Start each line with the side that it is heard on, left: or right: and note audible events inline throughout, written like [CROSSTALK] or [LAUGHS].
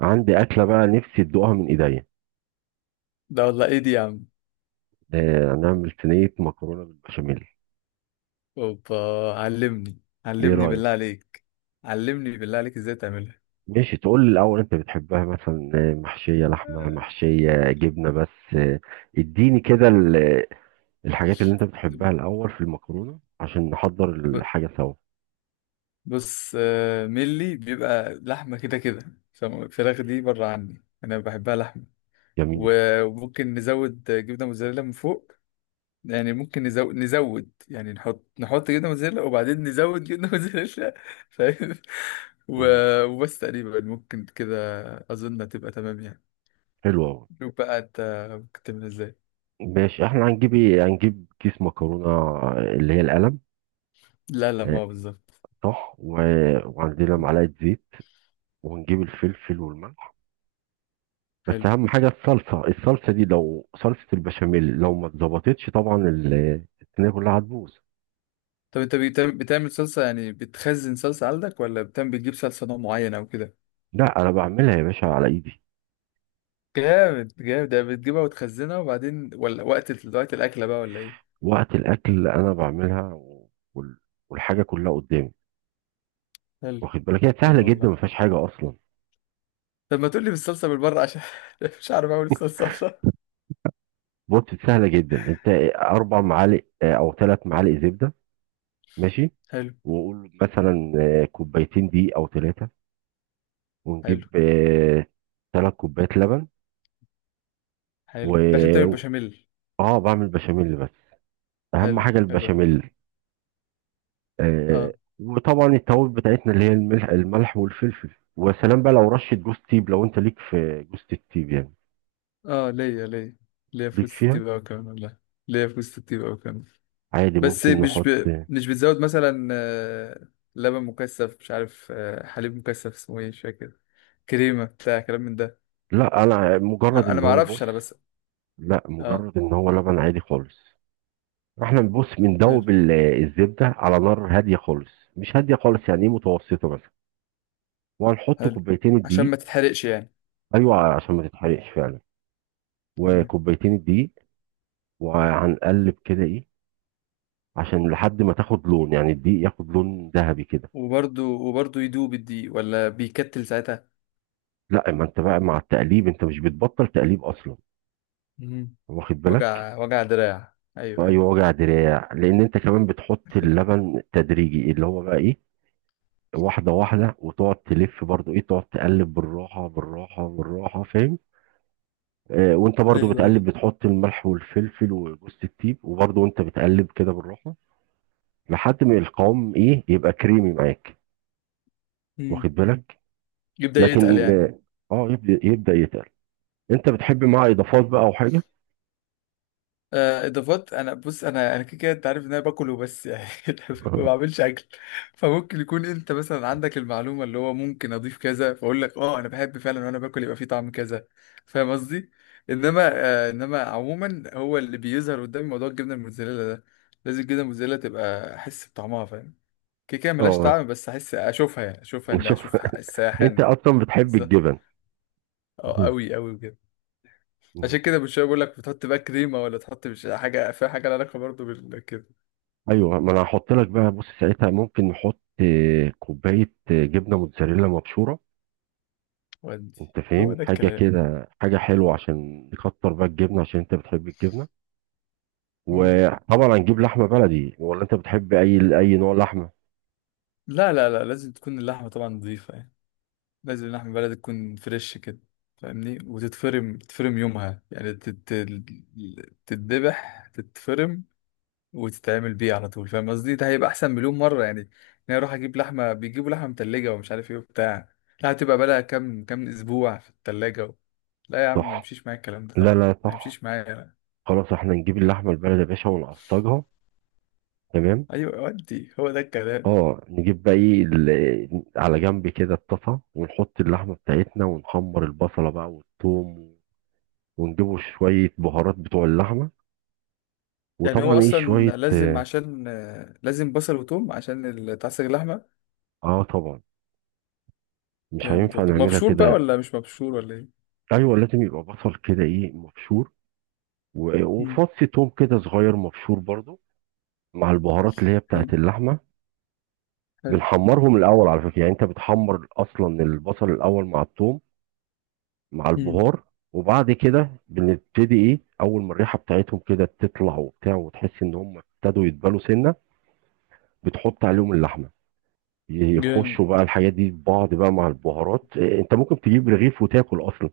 right: عندي أكلة بقى نفسي تدوقها من إيديا.
left: ده والله ايه دي يا عم.
right: آه، هنعمل صينية مكرونة بالبشاميل.
left: اوبا. علمني
right: إيه
left: علمني
right: رأيك؟
left: بالله عليك. علمني بالله عليك ازاي تعملها.
right: ماشي، تقول لي الأول أنت بتحبها مثلا، محشية لحمة محشية جبنة بس، اديني كده الحاجات اللي أنت بتحبها الأول في المكرونة عشان نحضر
left: ب-
right: الحاجة سوا.
left: بص، ملي بيبقى لحمة كده كده، فالفراخ دي بره عني انا بحبها لحمة.
right: جميل.
left: وممكن نزود جبنة موتزاريلا من فوق. يعني ممكن نزود يعني نحط جبنة موتزاريلا وبعدين نزود جبنة موتزاريلا. فاهم؟ [LAUGHS]
right: مم.
left: وبس تقريبا ممكن كده. اظن هتبقى تمام يعني.
right: حلو أوي.
left: شوف بقى انت ممكن تعمل ازاي.
right: ماشي، احنا هنجيب ايه، هنجيب كيس مكرونة اللي هي القلم.
left: لا لا، ما
right: آه،
left: هو بالظبط.
right: صح. وعندنا معلقة زيت، وهنجيب الفلفل والملح. بس
left: حلو.
right: اهم حاجه الصلصه دي، لو صلصه البشاميل لو ما اتظبطتش طبعا الصينيه كلها هتبوظ.
left: طب انت بتعمل صلصة يعني؟ بتخزن صلصة عندك ولا بتعمل بتجيب صلصة نوع معين او كده؟
right: لا، انا بعملها يا باشا على ايدي.
left: جامد جامد. ده بتجيبها وتخزنها وبعدين، ولا وقت وقت الأكلة بقى ولا ايه؟
right: وقت الاكل انا بعملها، والحاجه كلها قدامي.
left: حلو
right: واخد بالك، هي
left: حلو
right: سهله جدا
left: والله.
right: ما فيهاش حاجه اصلا.
left: طب ما تقول لي بالصلصة بالبره عشان [LAUGHS] مش عارف اعمل الصلصة عشان.
right: بص، سهله جدا انت. اربع معالق او ثلاث معالق زبده. ماشي.
left: حلو.
right: وقول مثلا، كوبايتين دي او ثلاثه، ونجيب
left: حلو
right: ثلاث كوبايات لبن.
left: حلو، ده عشان تعمل
right: و
left: بشاميل.
right: اه، بعمل بشاميل بس. اهم
left: حلو
right: حاجه
left: حلو والله.
right: البشاميل. آه،
left: اه.
right: وطبعا التوابل بتاعتنا اللي هي الملح والفلفل. وسلام بقى، لو رشه جوز تيب، لو انت ليك في جوز التيب يعني.
left: اه، ليا ليا. ليا في
right: ليك
left: وسط
right: فيها.
left: الطيب قوي كمان والله. ليا في وسط الطيب قوي كمان.
right: عادي،
left: بس
right: ممكن نحط.
left: مش بتزود مثلا لبن مكثف مش عارف، حليب مكثف اسمه ايه مش فاكر. كريمه بتاع كلام من ده.
right: لا، انا مجرد
left: انا
right: ان
left: ما
right: هو، بص.
left: اعرفش انا بس.
right: لا،
left: اه.
right: مجرد ان هو لبن عادي خالص. احنا بنبص
left: حلو.
right: بندوب الزبده على نار هاديه خالص. مش هاديه خالص يعني ايه، متوسطه مثلا. وهنحط
left: حلو،
right: كوبايتين
left: عشان
right: الدقيق.
left: ما تتحرقش يعني.
right: ايوه، عشان ما تتحرقش فعلا.
left: تمام.
right: وكوبايتين الدقيق، وهنقلب كده ايه، عشان لحد ما تاخد لون يعني الدقيق ياخد لون ذهبي كده.
left: وبرده يدوب الدقيق ولا بيكتل ساعتها؟
right: لا، ما انت بقى مع التقليب، انت مش بتبطل تقليب اصلا.
left: مم.
right: واخد بالك.
left: وجع وجع دراع، ايوه ايوه.
right: ايوه، وجع دراع، لان انت كمان بتحط اللبن تدريجي اللي هو بقى ايه، واحده واحده، وتقعد تلف برضو ايه، تقعد تقلب بالراحه بالراحه بالراحه، فاهم. وانت برضو
left: ايوه ايوه.
right: بتقلب بتحط الملح والفلفل وجوز الطيب، وبرضو وانت بتقلب كده بالراحه، لحد ما القوام ايه يبقى كريمي معاك.
left: مم.
right: واخد بالك.
left: يبدأ
right: لكن.
left: يتقل
right: مم.
left: يعني.
right: اه، يبدا يتقل. انت بتحب معاه اضافات بقى او حاجه؟
left: اضافات. انا بص، انا كده كده، انت عارف ان انا باكل وبس يعني. [LAUGHS] ما بعملش
right: [LAUGHS]
left: اكل. فممكن يكون انت مثلا عندك المعلومه اللي هو ممكن اضيف كذا، فاقول لك اه انا بحب فعلا، وانا باكل يبقى فيه طعم كذا. فاهم قصدي؟ انما آه، عموما هو اللي بيظهر قدامي موضوع الجبنه الموتزاريلا ده. لازم الجبنه الموتزاريلا تبقى احس بطعمها. فاهم؟ كده كده ملهاش
right: اه،
left: طعم، بس احس اشوفها يعني، اشوفها ان
right: شوف.
left: اشوف
right: أنت
left: الساحن.
right: أصلا بتحب
left: بالظبط.
right: الجبن.
left: اه
right: مم.
left: قوي قوي بجد.
right: مم.
left: عشان كده مش بقول لك بتحط بقى كريمه ولا تحط، مش حاجه فيها حاجه لها علاقه برضه بال كده.
right: أيوه، ما أنا هحط لك بقى، بص ساعتها ممكن نحط كوباية جبنة موتزاريلا مبشورة.
left: ودي
right: أنت
left: هو
right: فاهم،
left: ده
right: حاجة
left: الكلام.
right: كده، حاجة حلوة عشان نكتر بقى الجبنة عشان أنت بتحب الجبنة.
left: مم.
right: وطبعا هنجيب لحمة بلدي، ولا أنت بتحب أي نوع لحمة؟
left: لا لا لا، لازم تكون اللحمه طبعا نظيفه يعني. لازم اللحمه بلدي تكون فريش كده. فاهمني؟ وتتفرم يومها يعني، تتذبح تتفرم وتتعمل بيه على طول. فاهم قصدي؟ ده هيبقى احسن مليون مره يعني. ان انا اروح اجيب لحمه، بيجيبوا لحمه متلجه ومش عارف ايه وبتاع، لا هتبقى بقى لها كام كام اسبوع في التلاجة، و... لا يا عم ما
right: صح.
left: يمشيش معايا الكلام ده
right: لا،
left: طبعا.
right: لا،
left: ما
right: صح.
left: يمشيش معايا.
right: خلاص، احنا نجيب اللحمة البلدي يا باشا ونعصجها. تمام.
left: ايوه ودي هو ده الكلام.
right: اه، نجيب بقى ايه، على جنب كده الطاسة، ونحط اللحمة بتاعتنا ونحمر البصلة بقى والثوم، ونجيبوا شوية بهارات بتوع اللحمة.
left: يعني هو
right: وطبعا ايه
left: اصلا
right: شوية،
left: لازم،
right: اه.
left: عشان لازم بصل وتوم عشان تعصج اللحمه.
right: طبعا، مش
left: جامد
right: هينفع
left: والله.
right: نعملها
left: مبشور بقى
right: كده.
left: ولا مش مبشور ولا ايه؟
right: ايوه، لازم يبقى بصل كده ايه مبشور،
left: مم.
right: وفص توم كده صغير مبشور برضو، مع البهارات اللي هي
left: حلو.
right: بتاعت اللحمة.
left: حلو.
right: بنحمرهم الاول على فكرة، يعني انت بتحمر اصلا البصل الاول مع التوم مع
left: مم.
right: البهار. وبعد كده بنبتدي ايه، اول ما الريحة بتاعتهم كده تطلع وبتاع، وتحس ان هم ابتدوا يتبالوا سنة، بتحط عليهم اللحمة.
left: جامد.
right: يخشوا بقى الحاجات دي في بعض بقى مع البهارات، إيه، انت ممكن تجيب رغيف وتاكل اصلا.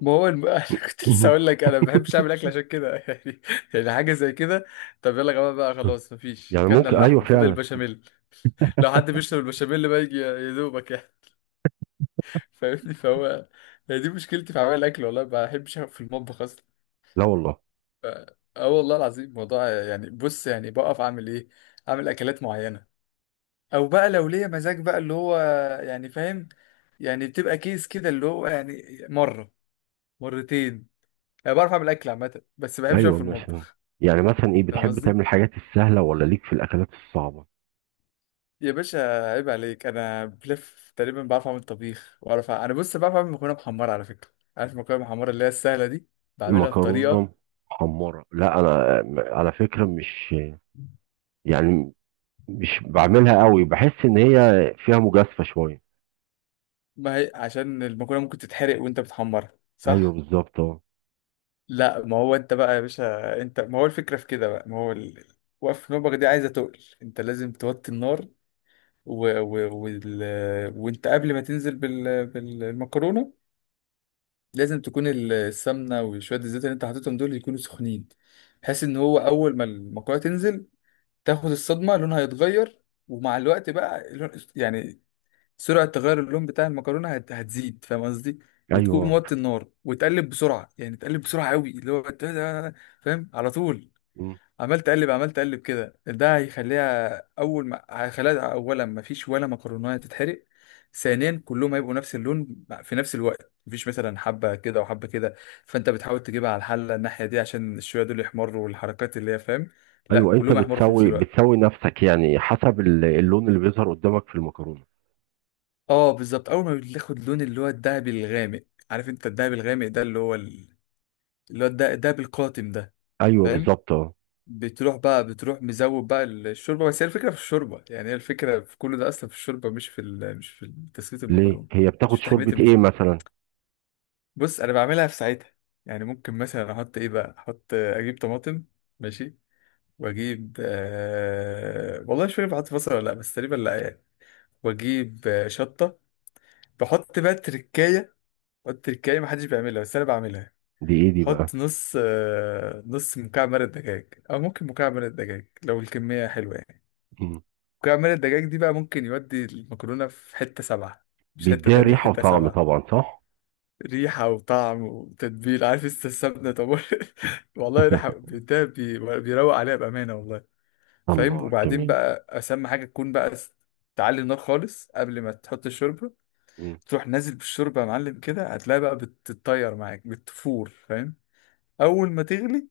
left: ما هو الم... [LAUGHS] انا كنت لسه اقول
right: [LAUGHS]
left: لك انا ما بحبش اعمل اكل عشان كده. [LAUGHS] يعني حاجه زي كده. طب يلا يا جماعه بقى خلاص، مفيش،
right: يعني
left: كلنا
right: ممكن، ايوه،
left: اللحمه، فاضل
right: فعلا.
left: البشاميل. لو حد بيشرب البشاميل بقى يجي يا دوبك يعني. [LAUGHS] فاهمني فهو. هي دي مشكلتي في عمل الاكل والله. ما بحبش أقف في المطبخ.
right: لا والله.
left: اه. والله العظيم موضوع يعني، بص يعني بقف اعمل ايه، اعمل اكلات معينه، او بقى لو ليا مزاج بقى اللي هو يعني، فاهم؟ يعني بتبقى كيس كده اللي هو يعني مره مرتين. انا بعرف اعمل اكل عامه، بس ما بحبش اقف
right: ايوه،
left: في
right: مثلا،
left: المطبخ.
right: يعني مثلا ايه،
left: فاهم
right: بتحب تعمل
left: قصدي؟
right: الحاجات السهله ولا ليك في الاكلات الصعبه؟
left: يا باشا عيب عليك، انا بلف تقريبا بعرف اعمل طبيخ، واعرف انا بص بعرف اعمل مكرونه محمره على فكره. عارف المكرونه المحمره اللي هي السهله دي؟ بعملها بطريقه.
right: مكرونه محمره، لا انا على فكره مش، يعني مش بعملها قوي، بحس ان هي فيها مجازفه شويه.
left: ما هي عشان المكرونه ممكن تتحرق وانت بتحمرها،
right: ايوه
left: صح.
right: بالظبط، اه.
left: لا ما هو انت بقى يا باشا، انت ما هو الفكره في كده بقى، ما هو وقف نوبك دي عايزه تقل، انت لازم توطي النار. و... و... وال... وانت قبل ما تنزل بالمكرونه، لازم تكون السمنه وشويه الزيت اللي انت حاططهم دول يكونوا سخنين، بحيث ان هو اول ما المكرونه تنزل تاخد الصدمه لونها يتغير. ومع الوقت بقى لون... يعني سرعة تغير اللون بتاع المكرونة هتزيد، فاهم قصدي؟ وتكون
right: ايوه.
left: موطي النار وتقلب بسرعة. يعني تقلب بسرعة قوي، اللي هو فاهم على طول؟
right: مم.
left: عمال تقلب عمال تقلب كده. ده هيخليها، أولا ما فيش ولا مكرونة تتحرق، ثانيا كلهم هيبقوا نفس اللون في نفس الوقت، مفيش مثلا حبة كده وحبة كده. فأنت بتحاول تجيبها على الحلة الناحية دي عشان الشوية دول يحمروا والحركات اللي هي، فاهم؟ لا
right: ايوه، انت
left: كلهم هيحمروا في نفس
right: بتسوي
left: الوقت.
right: بتسوي نفسك يعني حسب اللون اللي بيظهر قدامك في المكرونه.
left: اه بالظبط. اول ما بتاخد لون اللي هو الدهبي الغامق. عارف انت الدهبي الغامق ده اللي هو الدهبي القاتم ده؟
right: ايوه
left: فاهم؟
right: بالظبط، اه.
left: بتروح مزود بقى الشوربه. بس هي الفكره في الشوربه. يعني هي الفكره في كل ده اصلا في الشوربه، مش في مش في تسويه
right: ليه،
left: المكرونه.
right: هي
left: مش
right: بتاخد
left: في تحميه
right: شوربة ايه
left: المشروب.
right: مثلا؟
left: بص انا بعملها في ساعتها. يعني ممكن مثلا احط ايه بقى، احط، اجيب طماطم، ماشي، واجيب والله مش فاكر بحط بصل ولا لا، بس تقريبا لا يعني. واجيب شطه. بحط بقى تركايه. التركاية محدش بيعملها بس انا بعملها.
right: دي ايه دي بقى؟
left: بحط نص مكعب مرق دجاج، او ممكن مكعب مرق دجاج لو الكمية حلوة يعني.
right: مم.
left: مكعب مرق الدجاج دي بقى ممكن يودي المكرونة في حتة سبعة. مش حتة
right: بيديها
left: تانية،
right: ريحة
left: حتة
right: وطعم
left: سبعة.
right: طبعا، صح.
left: ريحة وطعم وتتبيل، عارف انت السمنة طب. [LAUGHS] والله ريحة
right: [LAUGHS]
left: ده بيروق عليها بأمانة والله. فاهم؟
right: الله،
left: وبعدين
right: جميل.
left: بقى أسمى حاجة تكون تعلي النار خالص قبل ما تحط الشوربة.
right: مم.
left: تروح نازل بالشوربة يا معلم كده، هتلاقي بقى بتتطير معاك بتفور، فاهم؟ اول ما تغلي.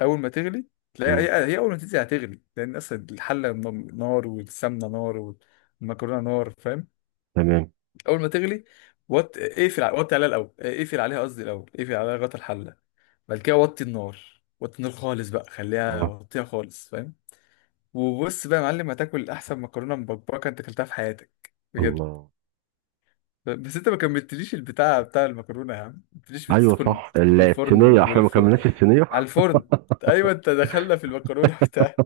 left: اول ما تغلي تلاقي
right: مم.
left: هي اول ما تنزل هتغلي، لان اصلا الحله نار، والسمنه نار، والمكرونه نار، فاهم؟
right: تمام.
left: اول ما تغلي، وطي عليها الاول، اقفل عليها قصدي الاول، اقفل عليها لغايه الحله. بعد كده وطي النار، وطي النار خالص بقى، خليها،
right: اه.
left: وطيها خالص، فاهم؟ وبص بقى يا معلم هتاكل احسن مكرونه مبكبكه انت اكلتها في حياتك، بجد.
right: الله.
left: بس انت ما كملتليش البتاع بتاع المكرونه يا عم. ما قلتليش
right: ايوه،
left: بتدخل
right: صح،
left: بتدخل الفرن
right: الصينية احنا ما
left: والفرن.
right: كملناش الصينية.
left: على الفرن. ايوه انت دخلنا في المكرونه بتاع.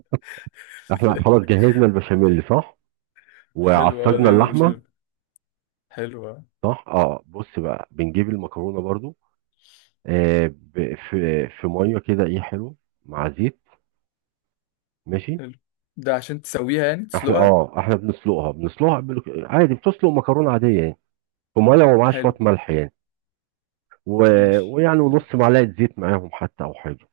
right: [LAUGHS]
left: [LAUGHS]
right: احنا خلاص جهزنا البشاميل، صح،
left: حلوه. اه
right: وعصجنا
left: دي
right: اللحمة.
left: مشهور حلوه.
right: صح، اه، بص بقى بنجيب المكرونة برضو. في مية كده ايه، حلو، مع زيت. ماشي.
left: حلو ده عشان تسويها يعني،
right: احنا
left: تسلقها.
right: اه احنا بنسلقها بنسلقها عادي، بتسلق مكرونة عادية يعني، وميه ومعاه شويه
left: حلو
right: ملح يعني، و...
left: ماشي.
right: ويعني
left: حلو.
right: ونص معلقه زيت معاهم حتى او حاجه.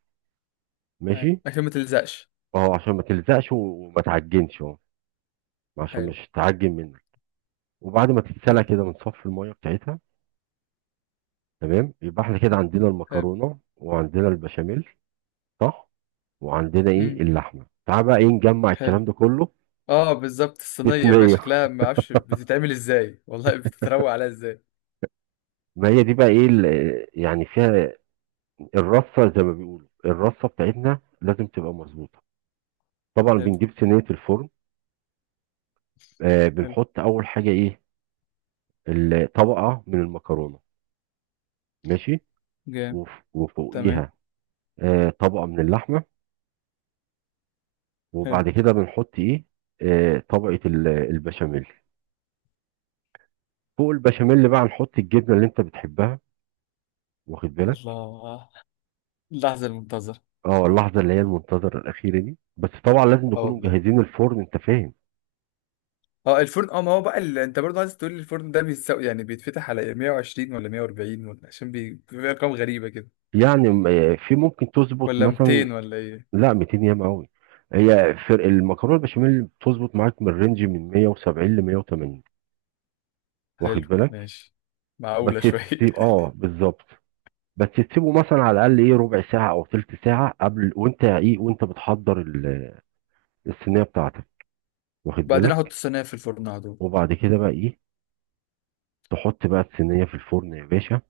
left: حلو،
right: ماشي.
left: عشان ما تلزقش.
right: اهو، عشان ما تلزقش وما تعجنش، اهو، عشان
left: حلو.
right: مش تعجن منك. وبعد ما تتسلق
left: حلو.
right: كده بنصفي الميه بتاعتها. تمام، يبقى احنا كده عندنا
left: حلو.
right: المكرونه وعندنا البشاميل، صح، وعندنا ايه
left: امم
right: اللحمه. تعال بقى ايه نجمع
left: حلو.
right: الكلام ده كله.
left: اه بالظبط، الصينيه بقى
right: بتنية.
left: شكلها ما اعرفش بتتعمل ازاي والله، بتتروق عليها ازاي.
right: ما هي دي بقى ايه يعني فيها الرصه زي ما بيقولوا، الرصه بتاعتنا لازم تبقى مظبوطه. طبعا
left: حلو.
right: بنجيب صينيه الفرن.
left: حلو.
right: بنحط اول حاجه ايه، طبقة من المكرونة. ماشي.
left: جامد. تمام.
right: وفوقيها طبقة من اللحمة.
left: حلو.
right: وبعد كده بنحط ايه، طبقة البشاميل. فوق البشاميل بقى نحط الجبنة اللي انت بتحبها. واخد بالك.
left: الله، اللحظه المنتظره.
right: اه، اللحظة اللي هي المنتظرة الأخيرة دي، بس طبعا لازم
left: اه
right: نكونوا
left: والله.
right: مجهزين الفرن، انت فاهم.
left: اه الفرن، اه ما هو بقى انت برضه عايز تقول لي الفرن ده بيتساوي يعني بيتفتح على 120 ولا 140 ولا إيه؟ عشان بيبقى ارقام غريبة كده.
right: يعني في ممكن تظبط
left: ولا
right: مثلا.
left: 200 ولا ايه؟
right: لا، 200 ياما قوي. هي فرق المكرونة البشاميل بتظبط معاك من رينج من 170 ل 180. واخد
left: حلو
right: بالك.
left: ماشي.
right: بس
left: معقولة شوية.
right: تسيب، اه، بالظبط. بس تسيبه مثلا على الاقل ايه ربع ساعه او تلت ساعه قبل، وانت ايه وانت بتحضر الصينيه بتاعتك.
left: [LAUGHS]
right: واخد
left: بعدين احط
right: بالك.
left: الصينية في الفرن على طول.
right: وبعد كده بقى ايه، تحط بقى الصينيه في الفرن يا باشا،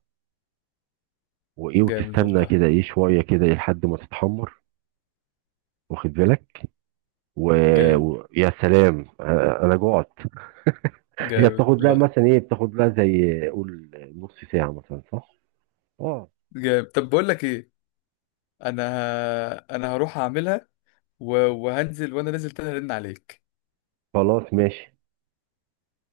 right: وايه
left: جامد
right: وتستنى
left: والله.
right: كده ايه شويه كده ايه لحد ما تتحمر. واخد بالك.
left: جامد.
right: يا سلام، انا جوعت. هي
left: جامد
right: بتاخد لها
left: والله.
right: مثلا ايه، بتاخد لها زي قول نص ساعه مثلا، صح. اه.
left: جامد. طب بقول لك ايه، انا هروح اعملها، و... وهنزل، وانا نازل تاني ارن عليك.
right: خلاص، ماشي.